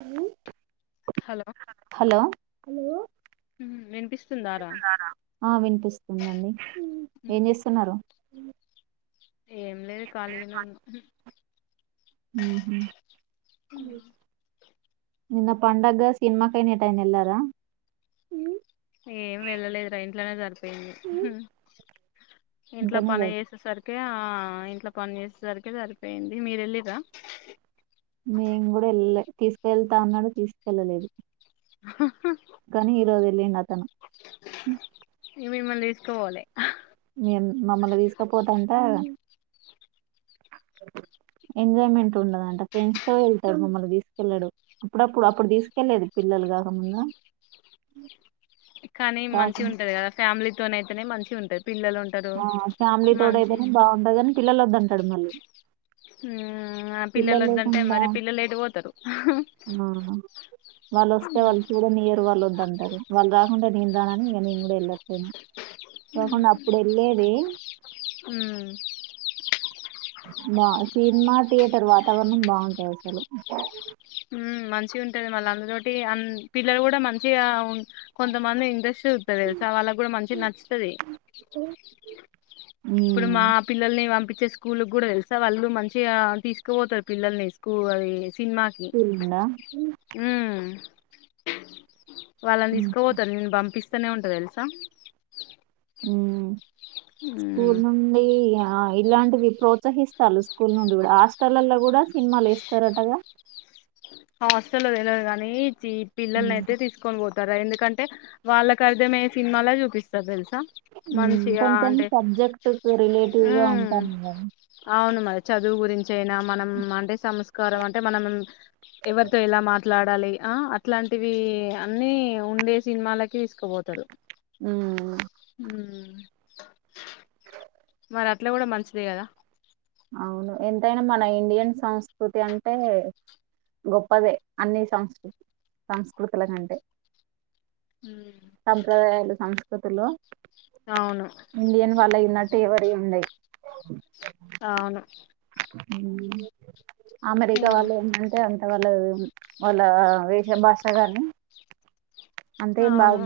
ఊ hello hello మ్మ్ వినిపిస్తుందారా ఆ వినిపిస్తుందండి ఏం చేస్తున్నారు ఏం లేదు కాలీగనే ఉన్నా ఉమ్ హ్ నిన్న పండగ్గా సినిమా కైన ఎటైనా ఎల్లారా ఏం వెళ్ళలేదురా ఇంట్లనే సరిపోయింది ఇంట్లో ఇంకనే పని లేదు. చేేసేసరి కే ఆ ఇంట్ల పని చేసేసరికి సరిపోయింది మీరెల్లిర్రా మేము కూడా వెళ్ళలే తీసుకెళ్తా అన్నరు తీసుకెళ్ళలేదు కానీ ఇరోజెల్లిండతను ఇగ మిమ్ముల్ని తీసుకవోలె నేను మమ్మల్ని తీసుకపోతంట ఎంజాయ్మెంట్ ఉండదంట ఫ్రెండ్స్ తో వెళ్తడు మమ్మల్ని తీసుకెళ్ళడు అప్పుడప్పుడు అప్పుడు తీసుకెళ్లేది పిల్ల పెళ్లిగాక ముందు ఉ కానీ మంచిగుంటది కదా ఫ్యామిలీ తోనైతెనే మంచిగుంటది ఆ ఫ్యామిలీ తోటయితేనే బాగుంటదనికని పిల్లలొద్దంటడు మళ్ళీ ఆ ఆ పిల్లలు పిల్లలొద్దంటె మరి పిల్లలెట్ పోతరు ఆవును వాల్లొస్తే వాళ్ళు చూడ నియ్యరు వాల్లొద్దంటరు వాళ్ళు రా కుండ నేను రానని ఇగ నేను కూడా ఎలట్లేను కాకుండా మ్మ్ అప్పుడెళ్ళేది బా సినిమా థియేటర్ వాతావరణం బాగుంటదసలు ఉమ్ మంచిగుంటది మళ్లందులోటి అం పిల్లలు కూడా మంచిగా కొంతమంది ఇంట్రైస్ట్ చూతరు తెల్సా వాళ్ళకి కూడా మంచిగ నచ్చుతది ఇప్పుడు మా పిల్లల్ని వంపి వచ్చే స్కూల్ కూడా తెల్సా వాళ్ళు మంచిగా తీసుకుపోతారు పిల్లల్ని స్కూల్ అది సిన్మాకి వుందా ఊమ్ వాళ్ళని తీసుకపోతారు నేను పంపిస్తనే ఉంట తెలుసా ఉమ్ ఉమ్ స్కూల్ నుండి ఇగ ఆ ఇలాంటివి ప్రోత్సహిస్తళ్లు స్కూల్ నుండి కూడా హాస్టల్లల్ల కూడా సినిమాలేస్తరటగా హాస్టల్లో తెల్వదు కాని జి పిల్లల్నయితే తీసుకొని పోత తరా ఎందుకంటే వాళ్ళకర్దమయ్యే సినిమాలె చూపిస్తారు తెలుస అ ఉమ్, మంచిగా కొంచెం అంటే సబ్జెక్ట్ కు రిలేటివ్ గా ఉమ్ ఉంటాను కదా అవును మరి చదువు గురించయినా మనం అంటే సంస్కారం అంటే మనం ఎవరితో ఎలా మాట్లాడాలి ఆ అట్లాంటివి అన్నీ ఉండే సినిమాలకి తీసుకుపోతడు ఊ మరట్ల కూడా మంచిదే కదా అవును ఎంతైనా మన ఇండియన్ సంస్కృతి అంటే గొప్పదే అన్ని సంస్కృతి సంస్కృతుల కంటే ఉమ్ సంప్రదాయాలు సంస్కృతులు అవును ఇండియన్ వాళ్ళయున్న ట్టు ఎవరియుండై అవును ఉమ్ అమెరికా అయ్యో వాళ్ళు ఏంటంటే అం వాల్లు వాళ్ళ వేష భాష కాని అవును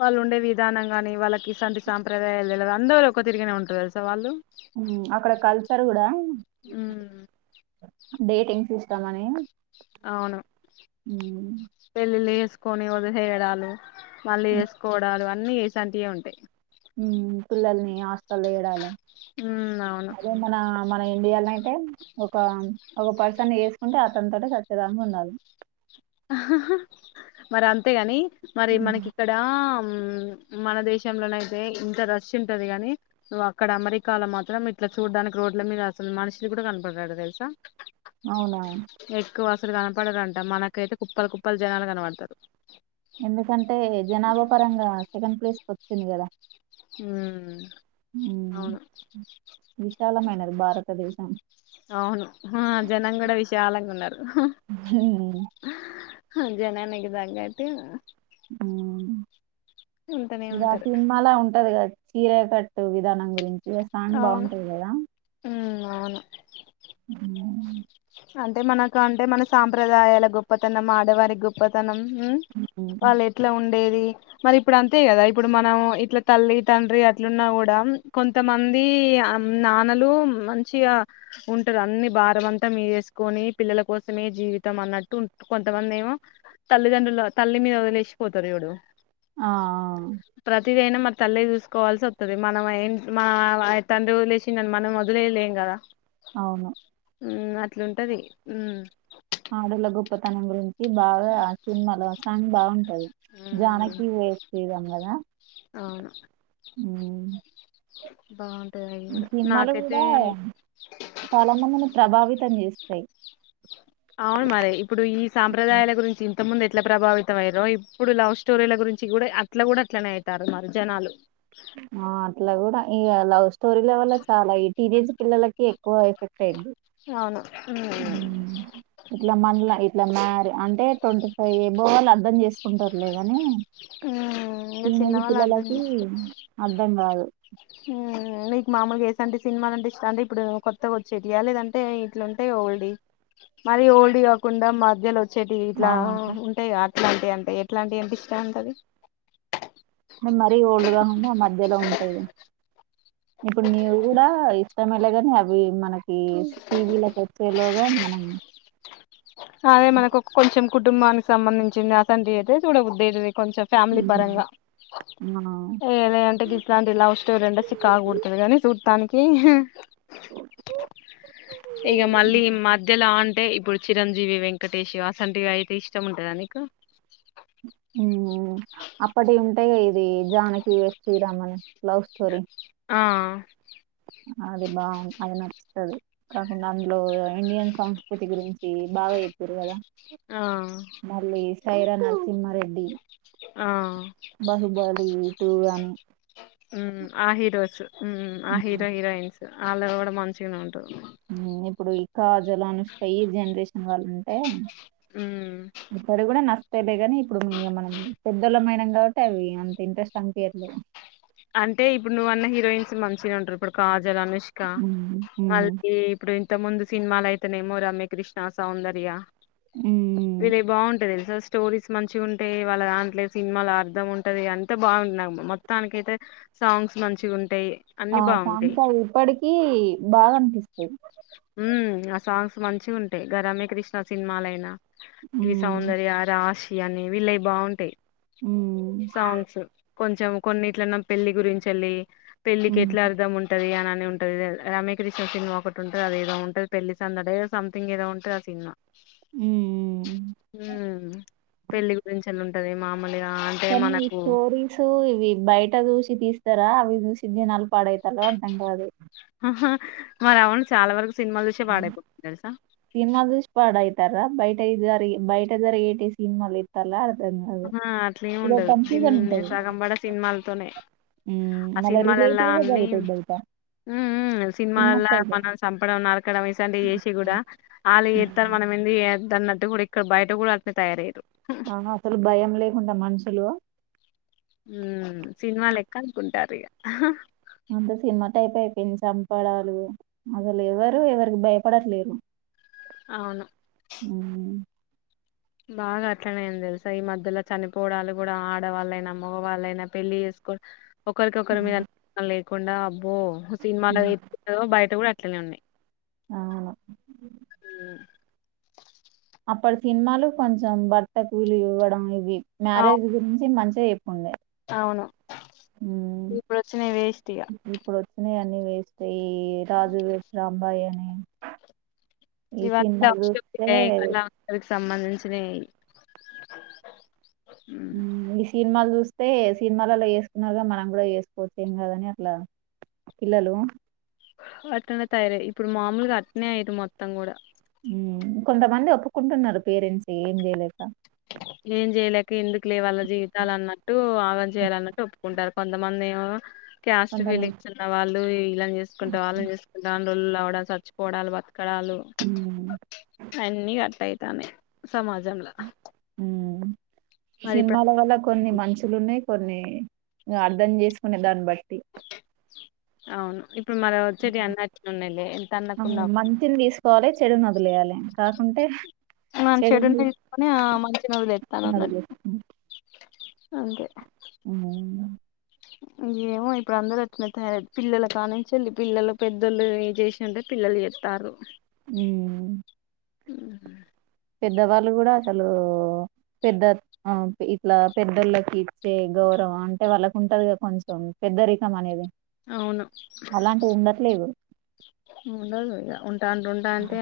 వాళ్ళుండే విద్ విధానం గాని వాళ్ళకిసొంటి సాంప్రదాయా తెల అందరూ ఒక తిరిగానే ఉంటరు తెలుసా వాళ్ళు ఉమ్ అక్కడ కల్చర్ కూడా ఉమ్ డేటింగ్స్ ఇష్టమని అవును ఊమ్ పెళ్ళిళ్ళు చేసుకొని వదిలేయడాలు మళ్ళీ చేసుకోడాలు అన్నీ ఇసొంటియే ఉంటాయి మ్ పిల్లల్ని ఆస్టల్లో ఏయడాలు ఉమ్ అవును మన ఇండియాలన్ ఐతే ఒక ఒక పర్సన్నీ చేసుకుంటే అతన్తోటే సచ్చేదాంక ఉండాలి మరి అంతేగాని మరి మనకి ఇక్కడ మన దేశంలోనైతే ఇంత రష్ ఉంటది గాని నువ్ అక్కడ అమెరికాలో మాత్రం ఇట్లా చూడానికి రో డ్ల మీద అసలు మనుషులు కూడా కనపడరాట తెలుసా అవున ఎక్కువ అసలు కనపడారంట మనకైతే కుప్పల కుప్పలు జనాలు కనపడుతారు ఎందుకంటే జనాభా పరంగా సెకండ్ ప్లేస్కి ఓచ్చింది కదా ఉ ఉమ్, అవును విశాలమైనది భారతదేశం అవును హా జనం కూడా విశాలంగా ఉన్నారు ఉమ్, జనానీకీ తగ్గట్టు ఉంటనే గా ఉంటారు సినిమాల ఉంటది కద చీరే కట్టు విధానం గురించి ఆ సాంగ్ అవును బాగుంటది కదా ఉమ్ అవును అంటే మనకు అంటే మన సాంప్రదాయాల గొప్పతనం ఆడవారి గొప్పతనం ఉ ఉమ్. వాళ్ళు ఎట్లా ఉండేది మరి ఇప్పుడు అంతే కదా ఇప్పుడు మనం ఇట్ల తల్లి తండ్రి అట్లున్నా కూడా కొంతమంది నాన్నలు మంచిగా ఉంటారు అన్ని బా మొత్తమంత మీద ఎసుకొని పిల్లల కోసమే జీవితం అన్నట్టు కొంతమంది ఏమో తల్లిదండ్రుల తల్లి మీద ఓదిలేసిపోతారు చూడు ఆ ఆ టి పోయిన మరి తల్లే చూసుకోవాల్సి ఒత్తది మనం ఏ మ తండ్రి ఒదిలేసిండనీ మనం ఓదిలేయలేం కదా అవును ఉమ్ అట్లుంటది ఉ అడ్డోళ్ల గొప్పతనం గురిం బాగా సినిమాలో సాంగ్ బాగుంటది జానకి వేశ్రీరామ్ కదా అవును ఉ బా సినిమాలు కూడా చాలా మందిని ప్రభావితం చేస్తాయి అవును మరి ఇప్పుడు ఈ సాంప్రదాయాల గురించి ఇంత ముందు ఎట్ల ఎట్లా ప్రభావితమియిరో ఇప్పుడు లవ్ స్టోరీల గురించి కూడా అట్లా గుడా అట్లనే ఐతారు మరి జనాలు ఆ అట్లా గుడా ఇగ లవ్ స్టోరీల వల్ల చాలా ఇ టీనేజ్ పిల్లలకి ఎక్కువ ఎఫెక్ట్ అయింది అవును ఉమ్ ఉమ్. ఇట్లా మనలా ఇట్లా మ్యారీ అంటే ట్వంటీ ఫైవ్ ఎబొవ్ వాళ్ళు అర్థం చేసుకుంటారులే గని ఉమ్, ఇంకా టీనేజ్ చిన్నవాళ్ళు అర్థం పిల్లలకి చేసుకో అర్థం కాదు ఉమ్, నీకు మామూలుగా యేసంటి సినిమాలంటే ఇష్టం అంటే ఇప్పుడు కొత్తగా ఓచ్చేటియా లేదంటే ఇట్లుఉంటే ఓల్డీ మరి ఓల్డియి కాకుండా మధ్యల చెటి ఆ ఇట్లా ఉంటాయిగా అట్లాంటియి అంటే ఎట్లాంటియీ అంటే ఇష్టం ఉంటది మరీ ఓల్డ్ గాకుండా మధ్యలో ఉంటేవి ఇప్పుడు నీవు కూడా ఇష్టమలే గాని అవి మనకి టీవీలకు వచ్చేలోగా మనం అదే మనకు ఒక కొంచెం కుటుంబానికి సంబంధించింది అసంటివి అయితే సుడబుద్ది అయితది కొంచెం ఫ్యామిలీ పరంగా ఆ ఏ లె అంటె గిట్లాంటివి లవ్ స్టోరీ అంటే సికాక్ పుడ్తది గాని సుత్తనిక్ ఇగ మళ్ళీ మధ్యలో అంటే ఇప్పుడు చి చిరంజీవి వెంకటేశు అసంటివి అయితే ఇష్టం ఉంటదా నీకు ఉ అప్పటియి ఉంటాయిగా ఇవి జానకి వెడ్స్ శ్రీరామ్ అని లవ్ స్టోరీ ఆ అది బాగు అది నచ్చుతది కాకుండా అందులో ఇండియన్ సంస్కృతి గురించి బాగ చెప్తూర్ గదా ఆ మళ్ళీ సైరానా నరసింహారెడ్డి ఆ బాహుబలి టూ గాని ఉమ్ ఆ హీరోస్ ఉమ్ ఆ హీరో హీరోయిన్స్ ఆళ్ళవి గుడా మంచిగానే ఉంటవి మ్ ఇప్పుడు ఈ కాజల్ అనుష్క ఈ జనరేషన్ వాళ్ళు ఉంటే మ్మ్ ఇక్కడు గుడా న తేలే గాని ఇప్పుడు ఉమ్ ఇంగమనం పెద్దోళ్లమయినం గాబట్టి అవి అంత ఇంట్రెస్ట్ అనిపియ్యట్లేదు అంటే ఇప్పుడు నువ్వు అన్న హీరోయిన్స్ మంచిగా ఉంటరు ఇప్పుడు కాజ ల్ అనుష్క హ్మ్. హుహు. మల్లిపీ ఇప్పుడు ఇంతక ముందు సినిమాలయితేనేమో రమ్య కృష్ణ సౌందర్య హ్మ్. వీళ్ళయి బాగుంటది స్టోరీస్ మంచిగా ఉంటయి వాళ్ళ దాంట్ల సినిమాల అర్ధం ఉంటది అంతా బాగున్ నగ్ మొత్తానికి అయితే సాంగ్స్ మంచిగ ఉంటయి ఆ సాంగ్స్ అవి ఇప్పటికీ బాగనిపిస్తయి ఉమ్ ఆ సాంగ్స్ మంచిగుంటాయి గ రమ్య కృష్ణ సినిమాలు అయినా గి హ్మ్. సౌందర్య రాషి ఇయ్యాని వీళ్ళయ్ బాగుంటాయి హ్మ్. సాంగ్స్ కొంచెం కొన్నిట్లన్న పెళ్లి గురించేల్లి పెళ్ళికి ఎట్లా హ్మ్. అర్థం ఉంటది అనన్ మె ఉంటది రమ్యకృష్ణ సినిమా ఒకటి ఉంటంది అది ఏదో ఉంటది పెళ్లి సందడో సంథింగ్ ఏదో ఉంటది ఆ సినిమా హ్మ్. ఉమ్ పెళ్లి గురించన ఉంటది మామ్ కొన్ని స్టోరీసు ఇవి బయట చూసి తీస్తారా అవి చూసి జనాలు పాడైత్ తరో అర్థం గాదు ఆహా! మరి అవును చాలా వరకు సినిమాలు చూసే పడాయిపోతుంది తెలుసా టైజారి బయట జరిగేటి సినిమాల్ ఎత్తర్ల ఆహా అట్లేమి ఉండదు తిన్ ఉంటది. సగం బడ సినిమాలతోనే హ్మ్ ఆ మళ్ళ సినిమాలల్ల రిలేటివ్ గా అన్ని జరుగుతది బయట ఉమ్ ఉమ్ సినిమా సినిమాలల టైప్ మనల్ని చంపడం నర్ ఇక్కడ వేసంటి చేసి గుడా ఆళ్ళు చెత్తరు మనం ఎందుకు చేయ్యోద్ దన్నట్టు గుడా ఇక్కడ బయట గుడా అటనే తయారయ్యిరు ఆహా అసలు భయం లేకుండా మనుషులు ఉమ్ సినిమాలెక్క అనుకుంటారీగ అంత సినిమా టైపె అయిపోయింది చంపడాలు అసలు ఎవరు ఎవరికి భయపడట్లేరు అవును హ్మ్ బాగా అట్లనే అయింది తెలుసా ఈ మధ్యల చనిపోవడాలు గుడా ఆడవాళ్ళైనా మగవాళ్ళయినా పెళ్ళి చేస్ కో ఒకరికొకరి మీద [unintelligible] లేకుండా అబ్బో సినిమాలో ఉమ్, ఎట్ల ఉన్నాయో బయట కూడా అట్లనే ఉన్నాయి అవును హ్మ్. అప్పటి సినిమాలు కొంచెం భర్తకు విలువ ఇవ్వడం ఇవి మ్యారేజ్ అవును గురించి మంచిగా చెప్పుండే అవును హ్మ్ ఇప్పుడొచ్చినాయీ వేస్ట్ ఇగ ఇప్పుడు వచ్చినయి అన్ని వేస్టే ఈ రాజు వెడ్స్ రాంబాయ్ అని ఈ ఇవ సినిమాలు చూస్తే ఔష [unintelligible] మంచినేయ్ మ్ గి సినిమాలు చూస్ చూస్తే సినిమాలలో వేసుకున్నారుగా మనం కూడా వేసుకోవచ్చు ఏం గాదని అట్లా పిల్లలు అట్లనే తయారయీ ఇప్పుడు మామూల్గా అట్నే అయ్యిరు మొత్తం కూడా కొంతమంది ఒప్పుకుంటున్నారు పేరెంట్స్ ఏం జేయలేక ఏం జేయలేక ఎందుక్లే వాళ్ళ జీవితాలన్నట్టు ఆగం చేయాలన్నట్టు ఒప్పుకుంటారు కొంతమంది ఏమో క్యాస్ట్ కొంతమంది ఫీలింగ్స్ ఉన్న వాళ్ళు ఇళ్లని జేసుకుంటా వాళ్ళని జేసుకుంటా లోల్ చచ్చిపోడాలు బత్కడాలు హ్మ్. అన్నీ కట్టాయ్ తనే సమాజంల ఉ మరి ఇప్పుడు సిన్మాల వల్ల కొన్ని మంచిలున్నాయి కొన్ని అర్ధం చేసుకునే దాన్బట్టి అవును ఇప్పుడు మరి ఓచ్చేటివి అన్ని అట్లున్నాయి లే ఎంత ఆ! అన్నకున్న మంచిని దీసుకోవాలి. చెడునొదిలేయాలి. కాకుంటే మన్ చెడుని తీసుకొని ఆ మంచి నీ వదిలేస్తన్నాం తీసుకొని అన్నట్టు ఒదిలేస్తున్నాం. అంతే హ్మ్. ఏమో ఇప్పుడు అందరూ అట్నే తయారారు పిల్లలు కానించి పిల్లలు పెద్దళ్లు చేసింటే పిల్ల లు చేతారు ఊ హుహ్ పెద్దవాళ్ళు కూడా అసలూ పెద్ద ఆ ఇట్లా పెద్దోళ్ళకి ఇచ్చే గౌరవం అంటే వాళ్ళకు ఉంటదిగా కొంచెం పెద్దరికం అనేది అవును అలాంటిది ఉండట్లేదు ఉండదు ఇగ ఉంటాంటుంటా అంటే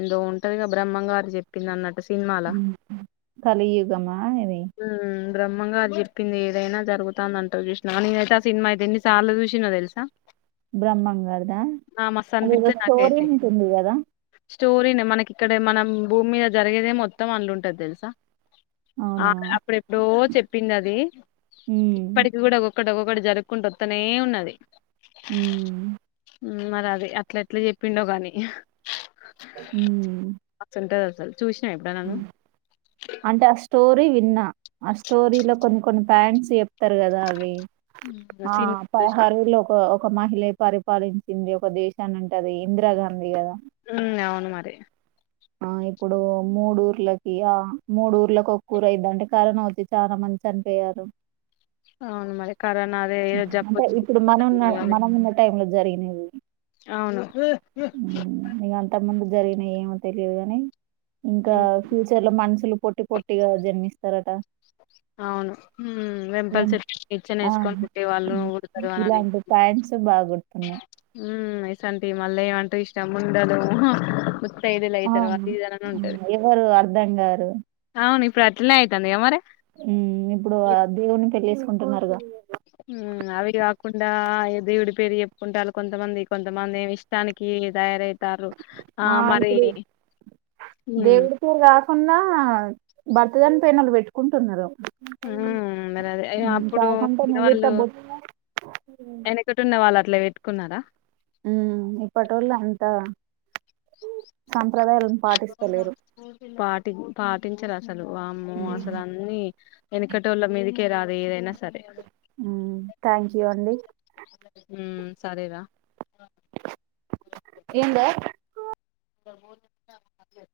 ఎందో ఉంటది బ్రహ్మంగారు చెప్పిన్న కలియుగమా ఇది? ఊ బ్రహ్మంగారు చెప్పింది ఏదైనా జగుతాందంటారు చూసినావా నేనైతే ఆ సినిమా ఎన్ని సార్లు చూసిన్నో తెల్సా మస్తు అదేదో అనిపిత్తది స్టోరీ నాకైతే ఉంటుంది కదా స్టోరీనే మనకిక్కడ మనం భూమి మీద జరిగేదే మొత్తం అంలుంటది తెల్సా అవ్నా అప్పుడెప్పుడో చెప్పిందది హ్మ్. ఇప్పటికి కూడా ఒక్కటికొక్కటి జరుకుంటోత్తనే ఉన్నది ఊ మరది అట్లేట్లా చెప్పిండో గాని ఊ మస్తుంటది అసలు చూసినావ ఎప్పుడైనా అంటే ఆ స్టో రి విన్నా ఆ స్టోరీలో కొన్ని కొన్ని ఫ్యాంట్స్ చెప్తారు కదా అవి నువ్వు ఆ సిన్ పదహరెలు ఒక ఒక మహిలే పరిపాలించింది ఒక దేశాన్ని అంటది ఇంద్రా గాంధీ కదా ఉ అవ్ను మరి ఆ ఇప్పుడు మూడూర్లకి ఆ మూడూర్లకి ఒక్కూరైద్దంటే కారోన అచ్చి చానా మంది చనిపోయ తరు అవును మరి కరోనా అదే ఏదో జబ్బు అంటే ఇప్పుడు మనున మనం ఉన్న వచ్చి మనం ఉన్న టైంలో జరిగినయి అవ్ను జరిగినయి ఏమో తెలియదు గాని ఇంకా ఉమ్ ఫ్యూచర్లో మనుషులు పొట్టి పొట్టి గా జన్మిస్ అవును ఉహ్ ఉమ్, వెంపల్సరీ ఆ ఇచ్చనేస్కొని ఉంటే వాళ్ళు ఉమ్, ఉడ్తారని అని ఇలాంటి పాయింట్స్ బాగా గుర్తున్నాయి ఉమ్మ్ ఇసంటివి మళ్ళేమంటారు ఇష్టం ముండదు ఆ ఉమ్, ఎవరు అర్ధం గారు అవును ఇప్పుడట్లే అయితున్నాయా మరి ఇప్పుడు ఆ దేవుని పెళ్లిచేస్కుంటునారుకదా మ్ అవి కాకుండా దేవుడి పేరు చెప్పుకుంటాలు కొంతమంది కొంతమంది ఇష్టానికి తయారై టరు ఆ మరి మ్ ఉన్నా భర్త చనిపోయినోల్ పేట్టుకుంటున్నారు మ్ మరి అదె ఇగ అప్పుడు కాకుంటే నుదుట వేరేవాళ్లు బొట్ ఎనకటి ఉన్నవాల్ అట్లా వెట్టుకున్నారా మ్ ఇప్పటోలు అంత సం ప్రధలు పాటిస్తలేరు టింగ్ పాటించరు అసలు వామ్మో మ్మ్ అసలు అన్ని ఏనకటోళ్ళ మీదకి కే రవాలి ఏదైనా సరే మ్ థాంక్యూ అండి మ్ సరే రా ఏందే నేను పోతున్నాక్కడ